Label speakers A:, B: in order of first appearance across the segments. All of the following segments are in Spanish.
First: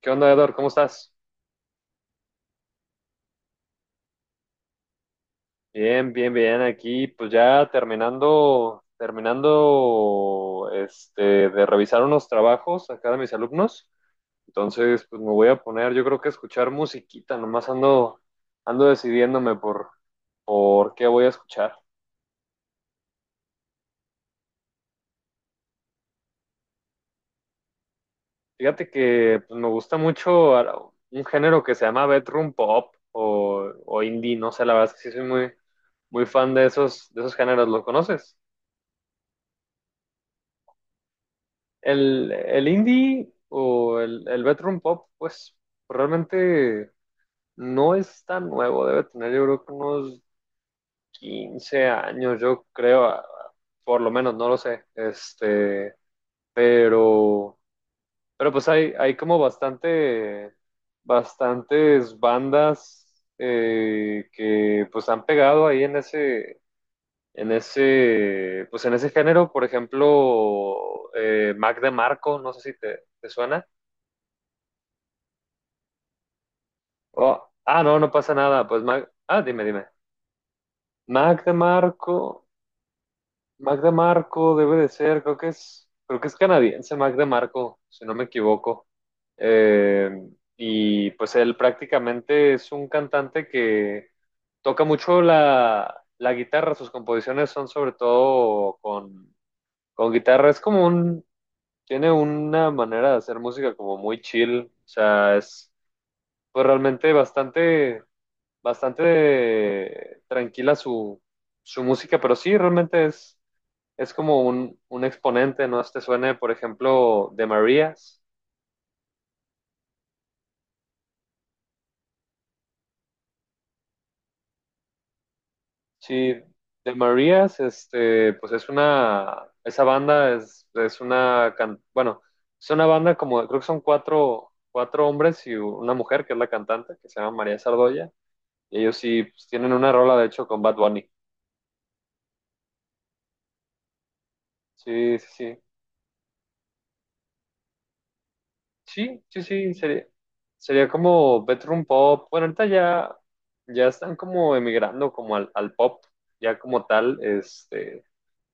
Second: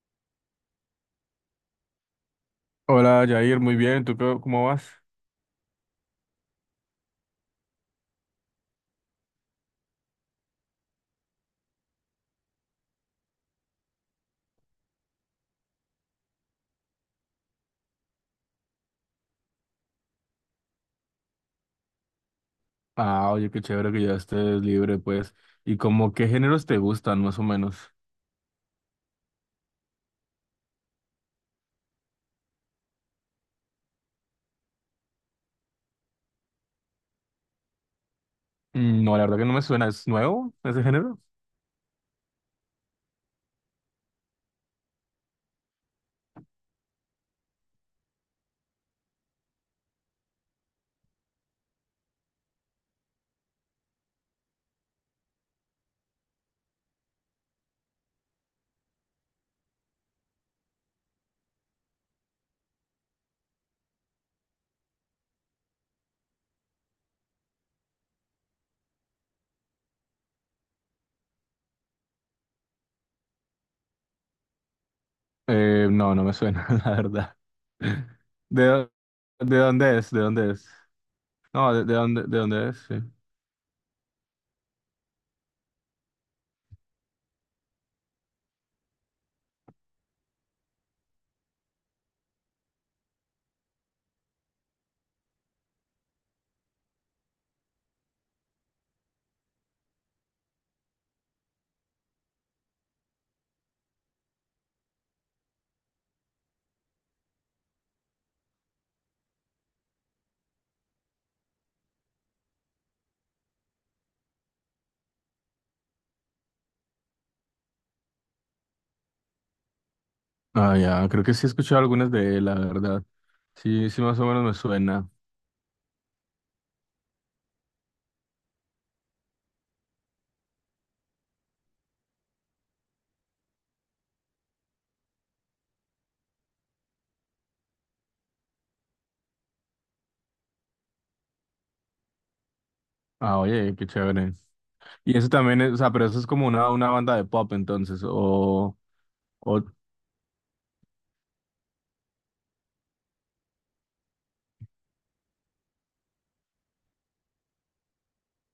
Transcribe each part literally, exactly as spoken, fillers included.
A: ¿Qué onda, Edor? ¿Cómo estás?
B: Hola, Jair, muy bien. ¿Tú qué- ¿cómo vas?
A: Bien, bien, bien. Aquí, pues ya terminando, terminando, este, de revisar unos trabajos acá de mis alumnos. Entonces, pues me voy a poner, yo creo que a escuchar musiquita. Nomás ando, ando decidiéndome por, por qué voy a escuchar.
B: Ah, oye, qué chévere que ya estés libre, pues. ¿Y como qué géneros te gustan, más o menos?
A: Fíjate que pues, me gusta mucho a- un género que se llama bedroom pop o, o indie. No sé, la verdad es que sí soy muy, muy fan de esos, de esos géneros. ¿Lo conoces?
B: Mm, no, la verdad que no me suena. ¿Es nuevo ese género?
A: El, el indie o el, el bedroom pop, pues realmente no es tan nuevo, debe tener yo creo que unos quince años, yo creo, a- a- por lo menos, no lo sé. Este, pero, pero pues hay, hay como bastante, bastantes bandas eh, que pues han pegado ahí en ese, en ese, pues en ese género, por ejemplo, eh, Mac DeMarco, no sé si te te suena.
B: Eh, no, no me suena, la verdad.
A: Oh, ah, no, no pasa
B: ¿De,
A: nada. Pues
B: dó-
A: Mag- ah,
B: ¿De
A: dime, dime.
B: dónde es? ¿De dónde es?
A: Mac
B: No, ¿de, de dónde, ¿de
A: Marco,
B: dónde es? Sí.
A: Mac Marco debe de ser, creo que es, creo que es canadiense Mac Marco, si no me equivoco. Eh, y pues él prácticamente es un cantante que toca mucho la, la guitarra, sus composiciones son sobre todo con, con guitarra, es como un, tiene una manera de hacer música como muy chill, o sea, es pues realmente bastante bastante tranquila su, su música, pero sí, realmente es, es como un, un exponente, ¿no? Este suene, por ejemplo, de Marías.
B: Ah, ya, creo que sí he escuchado algunas de él, la verdad. Sí, sí, más o menos me suena.
A: Sí, de Marías, este, pues es una, esa banda es, es una, can- bueno, es una banda como, creo que son cuatro, cuatro hombres y una mujer, que es la cantante, que se llama María Sardoya, y ellos sí, pues, tienen una rola, de hecho, con Bad Bunny.
B: Ah, oye, qué chévere. Y
A: Sí, sí,
B: eso
A: sí.
B: también es, o sea, pero eso es como una, una banda de pop, entonces, o...
A: Sí, sí,
B: o,
A: sí, sería, sería como bedroom pop. Bueno, ahorita ya, ya están como emigrando como al, al pop, ya como tal, este,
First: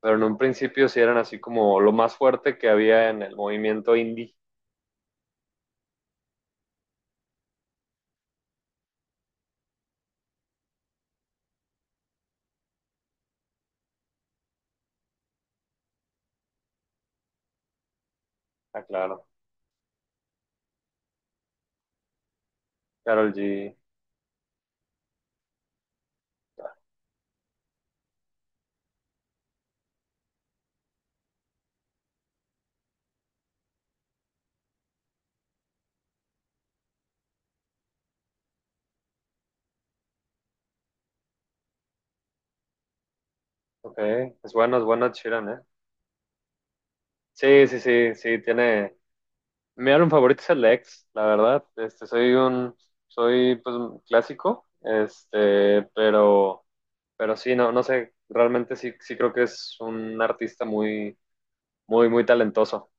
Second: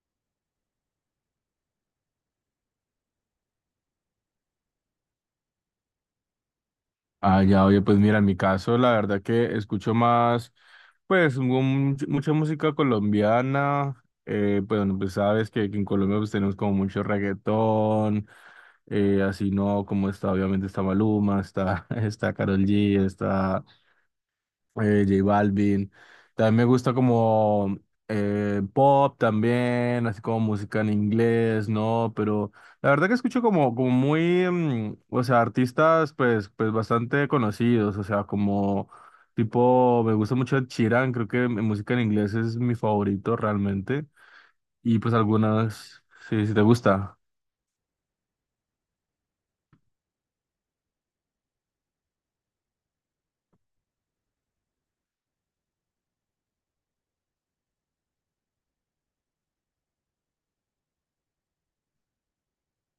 A: pero en un principio sí eran así como lo más fuerte que había en el movimiento indie.
B: ah, ya, oye, pues mira, en mi caso, la verdad que escucho más, pues, mu- mucha música colombiana. Eh, pues, bueno, pues sabes que, que en Colombia pues, tenemos como mucho reggaetón,
A: Ah,
B: eh,
A: claro.
B: así no, como está, obviamente está Maluma, está, está Karol G,
A: Karol
B: está
A: G.
B: eh, J Balvin. También me gusta como eh, pop también, así como música en inglés, ¿no? Pero la verdad que escucho como, como muy, mm, o sea, artistas pues, pues bastante conocidos, o sea, como tipo, me gusta mucho Ed Sheeran, creo que mi música en inglés es mi favorito
A: Ok,
B: realmente.
A: es bueno, es
B: Y
A: bueno
B: pues
A: Chiran, ¿eh?
B: algunas, sí, si te gusta,
A: Sí, sí, sí, sí, tiene... Mi álbum favorito es el ex, la verdad. Este, soy un, soy pues un clásico, este, pero... Pero sí, no, no sé, realmente sí, sí creo que es un artista muy, muy, muy talentoso.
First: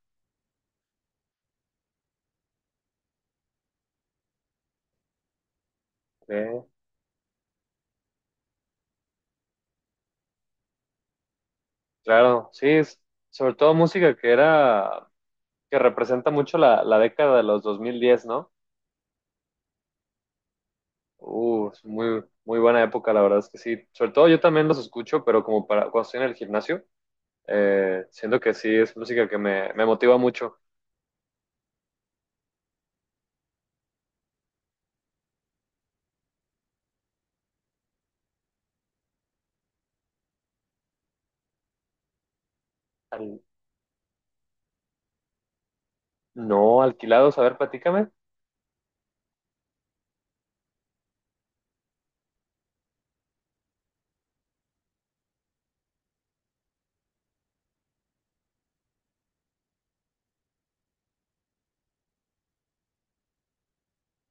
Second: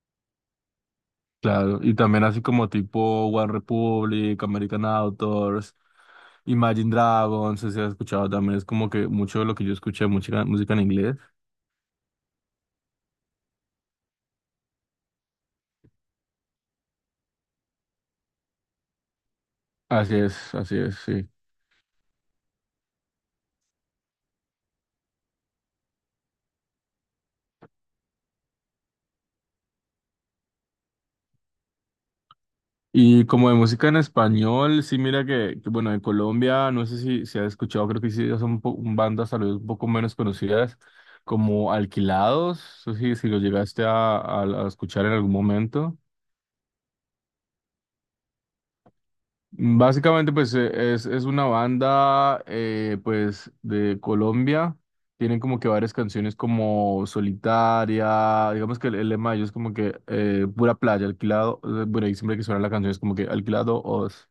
B: claro. Y también así como tipo One Republic, American Authors.
A: Sí,
B: Imagine Dragons, si has escuchado también, es como que mucho de lo que yo escuché, música, música en inglés.
A: claro, sí, es- sobre todo música que era, que representa mucho la, la década de los dos mil diez, ¿no?
B: Así es, así es, sí.
A: Uh, es muy, muy buena época, la verdad es que sí. Sobre todo yo también los escucho, pero como para cuando estoy en el gimnasio, eh, siento que sí, es música que me, me motiva mucho.
B: Y como de música en español, sí, mira que, que, bueno, en Colombia, no sé si, si has escuchado, creo que sí, ya son po- bandas tal vez un poco menos conocidas, como Alquilados, no sé si, si lo
A: Al-
B: llegaste a, a a escuchar en algún momento.
A: no, alquilados, a ver, platícame.
B: Básicamente, pues eh, es, es una banda eh, pues de Colombia. Tienen como que varias canciones como Solitaria. Digamos que el, el lema de ellos es como que eh, pura playa, alquilado. Eh, bueno, y siempre que suena la canción es como que alquilado os.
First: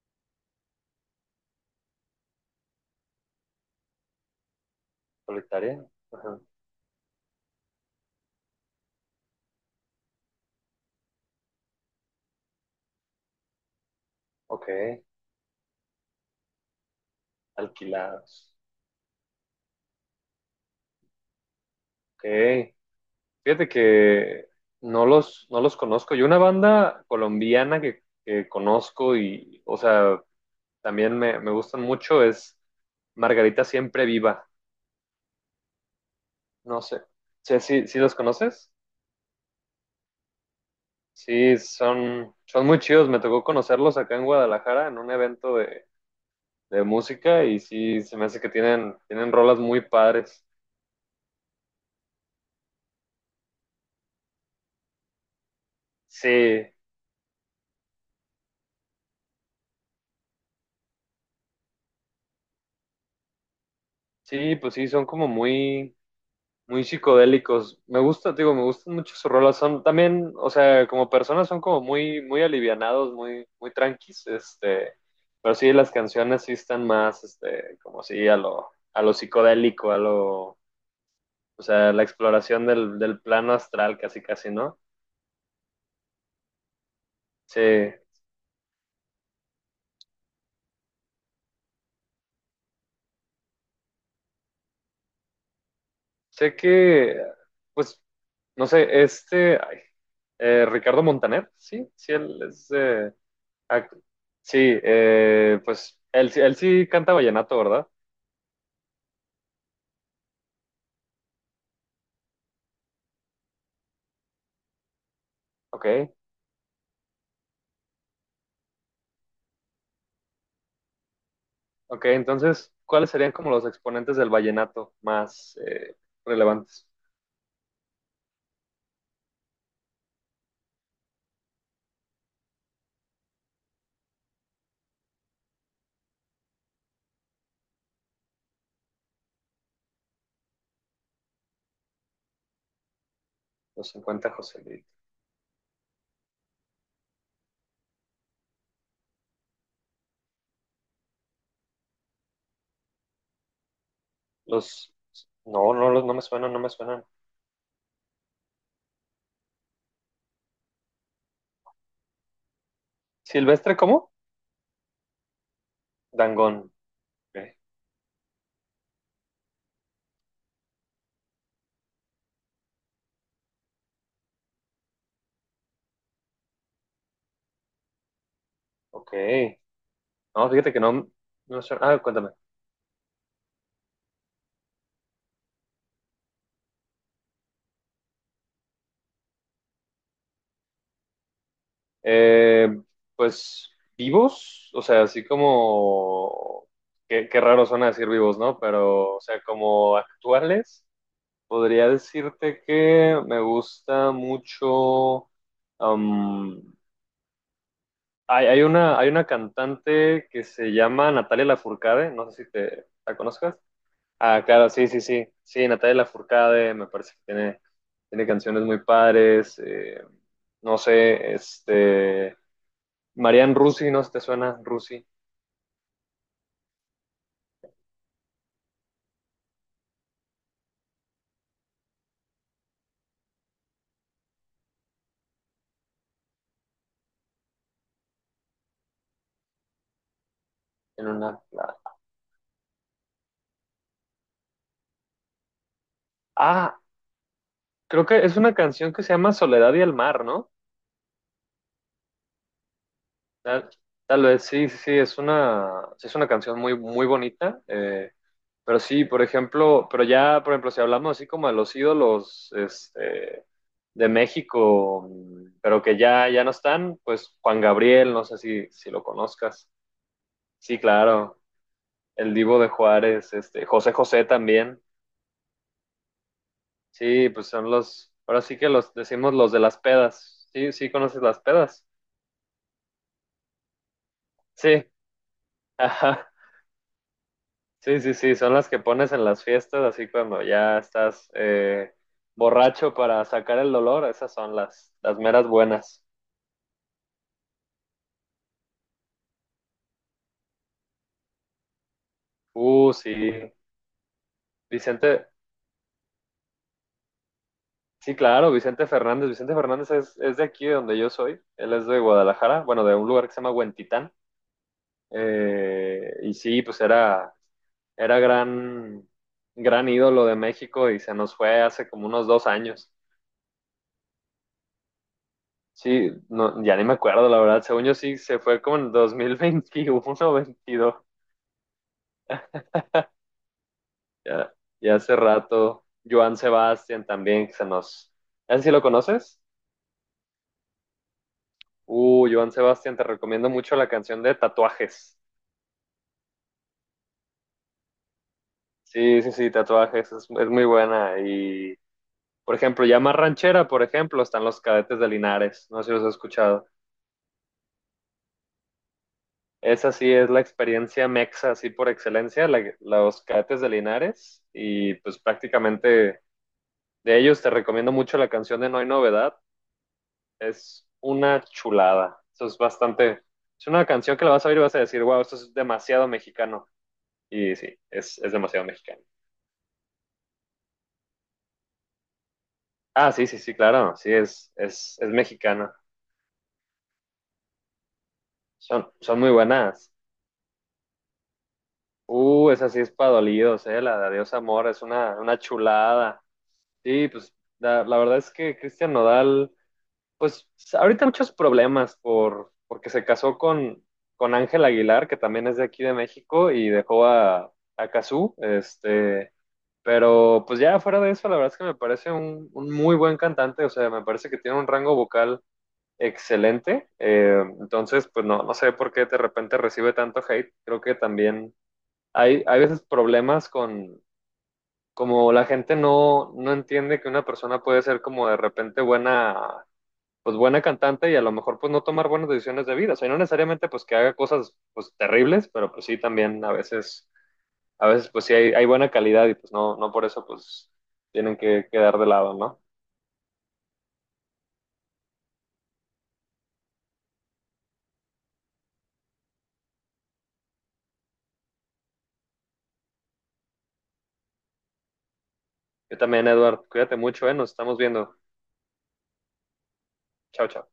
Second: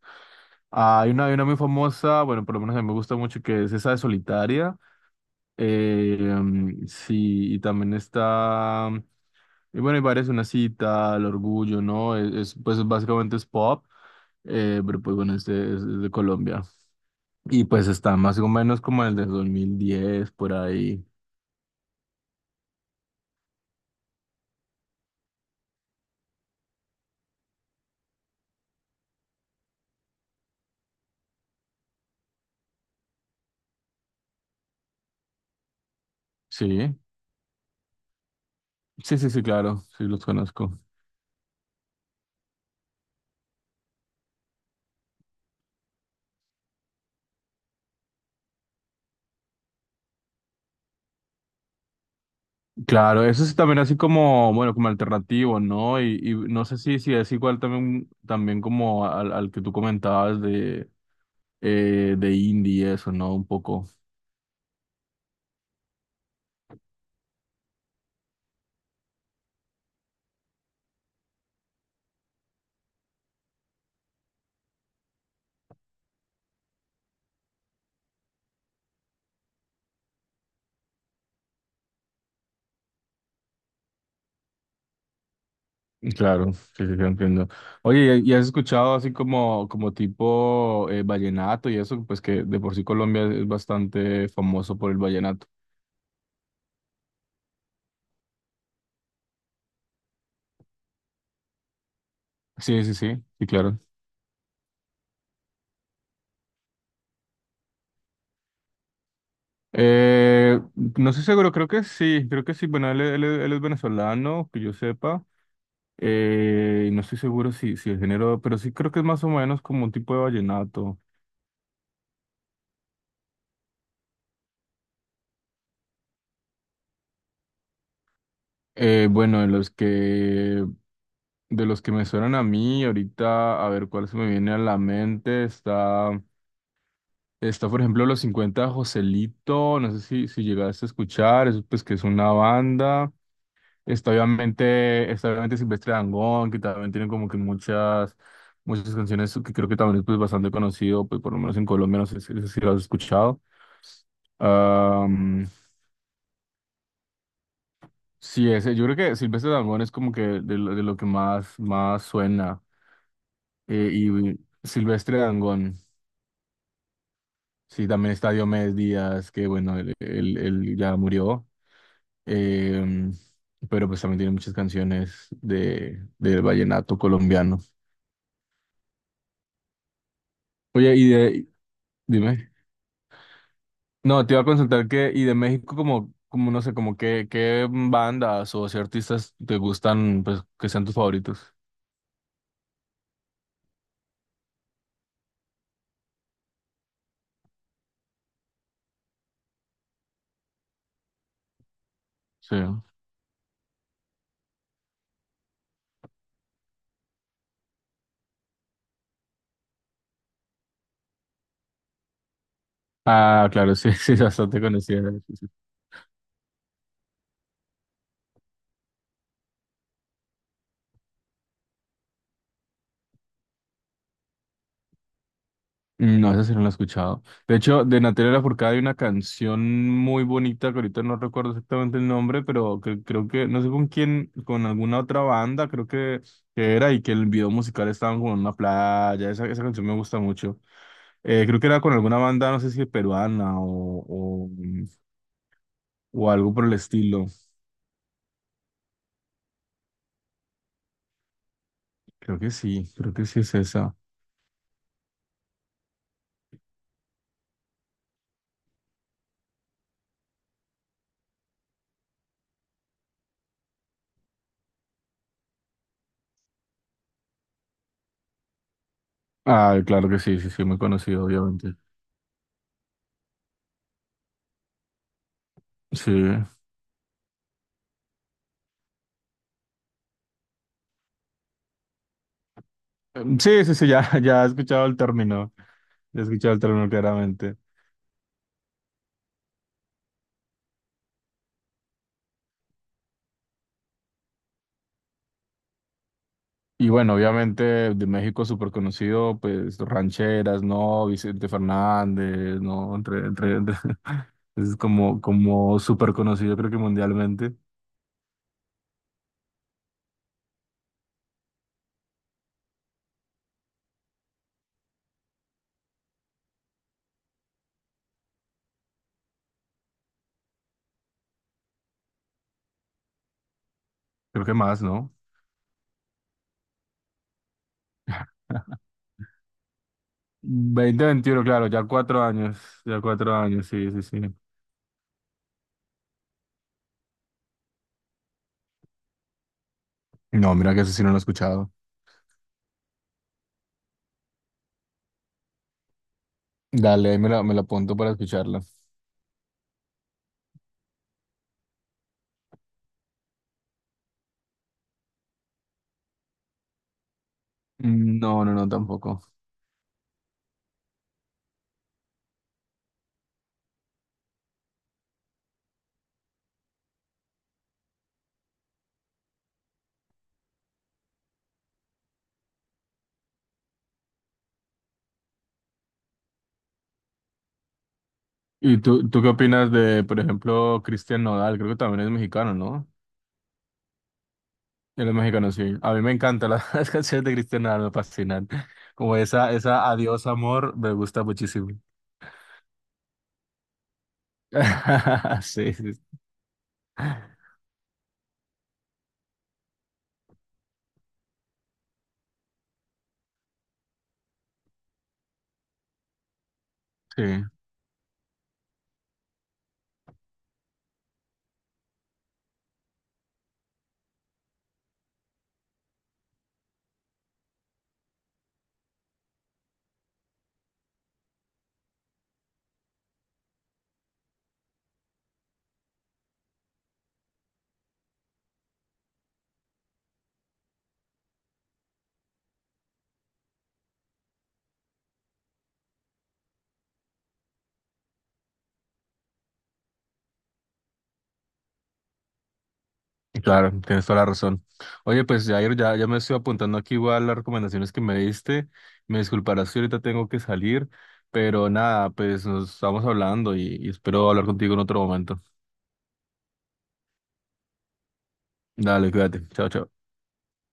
B: Ah, hay una, hay una muy famosa, bueno, por lo menos a mí me gusta mucho, que es esa de Solitaria.
A: Solitaria.
B: Eh,
A: Ajá.
B: mm, sí, y también está, y bueno, hay varias, una cita, el orgullo, ¿no? Es, es, pues básicamente es pop,
A: Ok,
B: eh, pero pues bueno, este es, es de Colombia. Y pues está más o
A: alquilados.
B: menos como el de dos mil diez por ahí.
A: Ok. Fíjate que no los, no los conozco. Yo una banda colombiana que, que conozco y, o sea, también me, me gustan mucho es Margarita Siempre Viva. No
B: Sí,
A: sé. Sí, sí, sí los conoces.
B: sí, sí, sí, claro, sí los conozco.
A: Sí, son, son muy chidos. Me tocó conocerlos acá en Guadalajara en un evento de, de música y sí, se me hace que tienen, tienen rolas muy padres.
B: Claro, eso es también así como, bueno, como alternativo, ¿no? Y, y no
A: Sí,
B: sé si, si es igual también, también como al, al que tú comentabas de, eh, de indie, eso, ¿no? Un poco.
A: sí, pues sí, son como muy muy psicodélicos. Me gusta, te digo, me gustan mucho sus rolas. Son también, o sea, como personas son como muy, muy alivianados, muy, muy tranquis, este, pero sí las canciones sí están más, este, como sí a lo, a lo psicodélico, a lo, o sea, la exploración del, del plano astral, casi, casi, ¿no?
B: Claro, sí, sí, sí, entiendo.
A: Sí,
B: Oye, ¿y y has escuchado así como, como tipo eh, vallenato y eso? Pues que de por sí Colombia es bastante famoso por el vallenato.
A: sé que, pues, no sé, este, ay, eh, Ricardo Montaner, sí, sí, él es,
B: Sí, sí,
A: eh,
B: sí, sí, claro.
A: ac- sí, eh, pues, él, sí- él sí canta vallenato, ¿verdad?
B: Eh, no estoy seguro, creo que sí, creo que sí. Bueno, él, él- él es venezolano, que yo sepa.
A: Ok,
B: Eh, no estoy seguro si, si el género, pero sí creo que es más o menos como un tipo de vallenato.
A: ok. Entonces, ¿cuáles serían como los exponentes del vallenato más eh, relevantes?
B: Eh, bueno, de los que de los que me suenan a mí, ahorita, a ver cuál se me viene a la mente, está. Está, por ejemplo, Los cincuenta de Joselito, no sé si, si llegaste a escuchar, es, pues que es una banda.
A: Los
B: Está
A: cincuenta José Luis.
B: obviamente, está obviamente Silvestre Dangond, que también tiene como que muchas, muchas canciones que creo que también es pues, bastante conocido, pues por lo menos en Colombia, no sé si, no sé si lo has escuchado.
A: Los...
B: Am,
A: No, no, los- no me suenan, no me suenan.
B: sí, ese, yo creo que Silvestre Dangond es como que de, lo de lo que más, más suena.
A: ¿Silvestre
B: Eh,
A: cómo?
B: y Silvestre Dangond,
A: Dangond. Ok.
B: sí, también está Diomedes Díaz, que bueno, él él- él ya murió. Eh, pero pues también tiene muchas canciones de, del vallenato colombiano.
A: Ok. No, fíjate que
B: Oye,
A: no,
B: y de,
A: no suena. Ah, cuéntame.
B: dime. No, te iba a consultar que, y de México como, como no sé, como qué, qué bandas o si artistas te gustan, pues, que sean tus favoritos.
A: Eh, pues, vivos, o sea, así como... Qué, qué raro suena decir vivos, ¿no? Pero, o sea, como actuales. Podría
B: Sí.
A: decirte que me gusta mucho. am, hay, hay una, hay una cantante que se llama Natalia Lafourcade, no sé si te la
B: Ah,
A: conozcas.
B: claro, sí, sí,
A: Ah,
B: bastante
A: claro, sí, sí,
B: conocida.
A: sí.
B: Sí, sí.
A: Sí, Natalia Lafourcade, me parece que tiene, tiene canciones muy padres. eh, no sé, este. Marianne Rusi, no sé si te suena Rusi
B: No, esa sí no la he escuchado. De hecho, de Natalia Lafourcade hay una canción muy bonita que ahorita no recuerdo exactamente el nombre, pero que, creo que, no sé con quién, con alguna otra banda, creo que, que era, y que el video musical estaba como en una playa. Esa, esa canción me gusta mucho.
A: en una.
B: Eh, creo que era con alguna banda, no sé si peruana o, o, o algo por el
A: Ah,
B: estilo.
A: creo que es una canción que se llama Soledad y el Mar, ¿no?
B: Creo que sí, creo que sí es
A: Tal,
B: esa.
A: tal vez, sí, sí, sí, es una, sí es una canción muy, muy bonita, eh, pero sí, por ejemplo, pero ya, por ejemplo, si hablamos así como de los ídolos este, de México, mm, pero que ya, ya no están, pues Juan Gabriel, no sé si, si lo conozcas.
B: Ah, claro que sí, sí, sí,
A: Sí,
B: muy conocido,
A: claro,
B: obviamente.
A: el Divo de Juárez, este, José José también.
B: Sí.
A: Sí, pues son los, ahora sí que los decimos los de las pedas. Sí, sí, conoces las pedas.
B: Em, Sí, sí, sí, ya, ya he
A: Sí,
B: escuchado el término, ya he escuchado el término claramente.
A: Sí, sí, sí, son las que pones en las fiestas, así cuando ya estás eh, borracho para sacar el dolor, esas son las, las meras buenas.
B: Y bueno, obviamente de México súper conocido, pues rancheras, ¿no? Vicente Fernández,
A: Uh,
B: ¿no? Entre,
A: sí,
B: entre, entre- es como,
A: Vicente,
B: como súper conocido, creo que mundialmente,
A: sí, claro, Vicente Fernández. Vicente Fernández es, es de aquí, de donde yo soy, él es de Guadalajara, bueno, de un lugar que se llama Huentitán, Eh, y sí, pues era, era gran, gran ídolo de México y se nos fue hace como unos dos años.
B: creo que más, ¿no?
A: Sí, no, ya ni me acuerdo, la verdad. Según yo sí, se fue como en dos mil veintiuno o veintidós.
B: Veinte veintiuno, claro, ya cuatro años, ya cuatro años, sí, sí, sí.
A: Ya, ya hace rato. Joan Sebastián también, que se nos... ¿Ese sí lo conoces?
B: No, mira que eso sí no lo he escuchado.
A: Uh, Joan Sebastián, te recomiendo mucho la canción de Tatuajes.
B: Dale, ahí me la, me la apunto para escucharla.
A: Sí, sí, sí, Tatuajes, es, es muy buena. Y, por ejemplo, ya más ranchera, por ejemplo, están Los Cadetes de Linares. No sé si los has escuchado.
B: Mm, no, no, no, tampoco.
A: Esa sí es la experiencia mexa, así por excelencia, la- los Cadetes de Linares. Y pues prácticamente de ellos te recomiendo mucho la canción de No hay novedad. Es una chulada. Eso es bastante. Es una canción que la vas a oír y vas a decir, wow, esto es demasiado mexicano. Y sí, es, es demasiado
B: ¿Y
A: mexicano.
B: tú, tú qué opinas de, por ejemplo, Cristian Nodal? Creo que también es mexicano, ¿no?
A: Ah, sí, sí, sí, claro. Sí, es, es,
B: Él
A: es
B: es mexicano,
A: mexicana.
B: sí. A mí me encantan las, las canciones de Cristian Nodal, me fascinan.
A: Son,
B: Como
A: son muy
B: esa, esa
A: buenas.
B: Adiós amor, me gusta muchísimo.
A: Uh, esa sí es para dolidos, eh. La de Adiós Amor es una, una
B: Sí, sí,
A: chulada. Sí, pues la, la verdad es que Cristian Nodal pues ahorita muchos problemas por, porque se casó con, con Ángel Aguilar, que también es de aquí de México, y dejó
B: sí.
A: a, a Cazú, este, pero pues ya fuera de eso, la verdad es que me parece un, un, muy buen cantante, o sea, me parece que tiene un rango vocal excelente, eh, entonces pues no, no sé por qué de repente recibe tanto hate, creo que también hay, hay veces problemas con, como la gente no, no entiende que una persona puede ser como de repente buena pues buena cantante y a lo mejor pues no tomar buenas decisiones de vida. O sea, no necesariamente pues que haga cosas pues terribles, pero pues sí también a veces, a veces pues sí hay, hay buena calidad y pues no, no por eso pues tienen que quedar de lado, ¿no?
B: Claro, tienes toda la razón. Oye, pues Jair, ya, ya me estoy apuntando aquí igual las recomendaciones que me diste. Me disculparás si ahorita tengo que salir, pero nada, pues nos estamos hablando y y espero hablar contigo en otro momento.
A: Yo también, Eduardo, cuídate mucho, ¿eh? Nos estamos viendo.
B: Dale, cuídate. Chao, chao.
A: Chao, chao.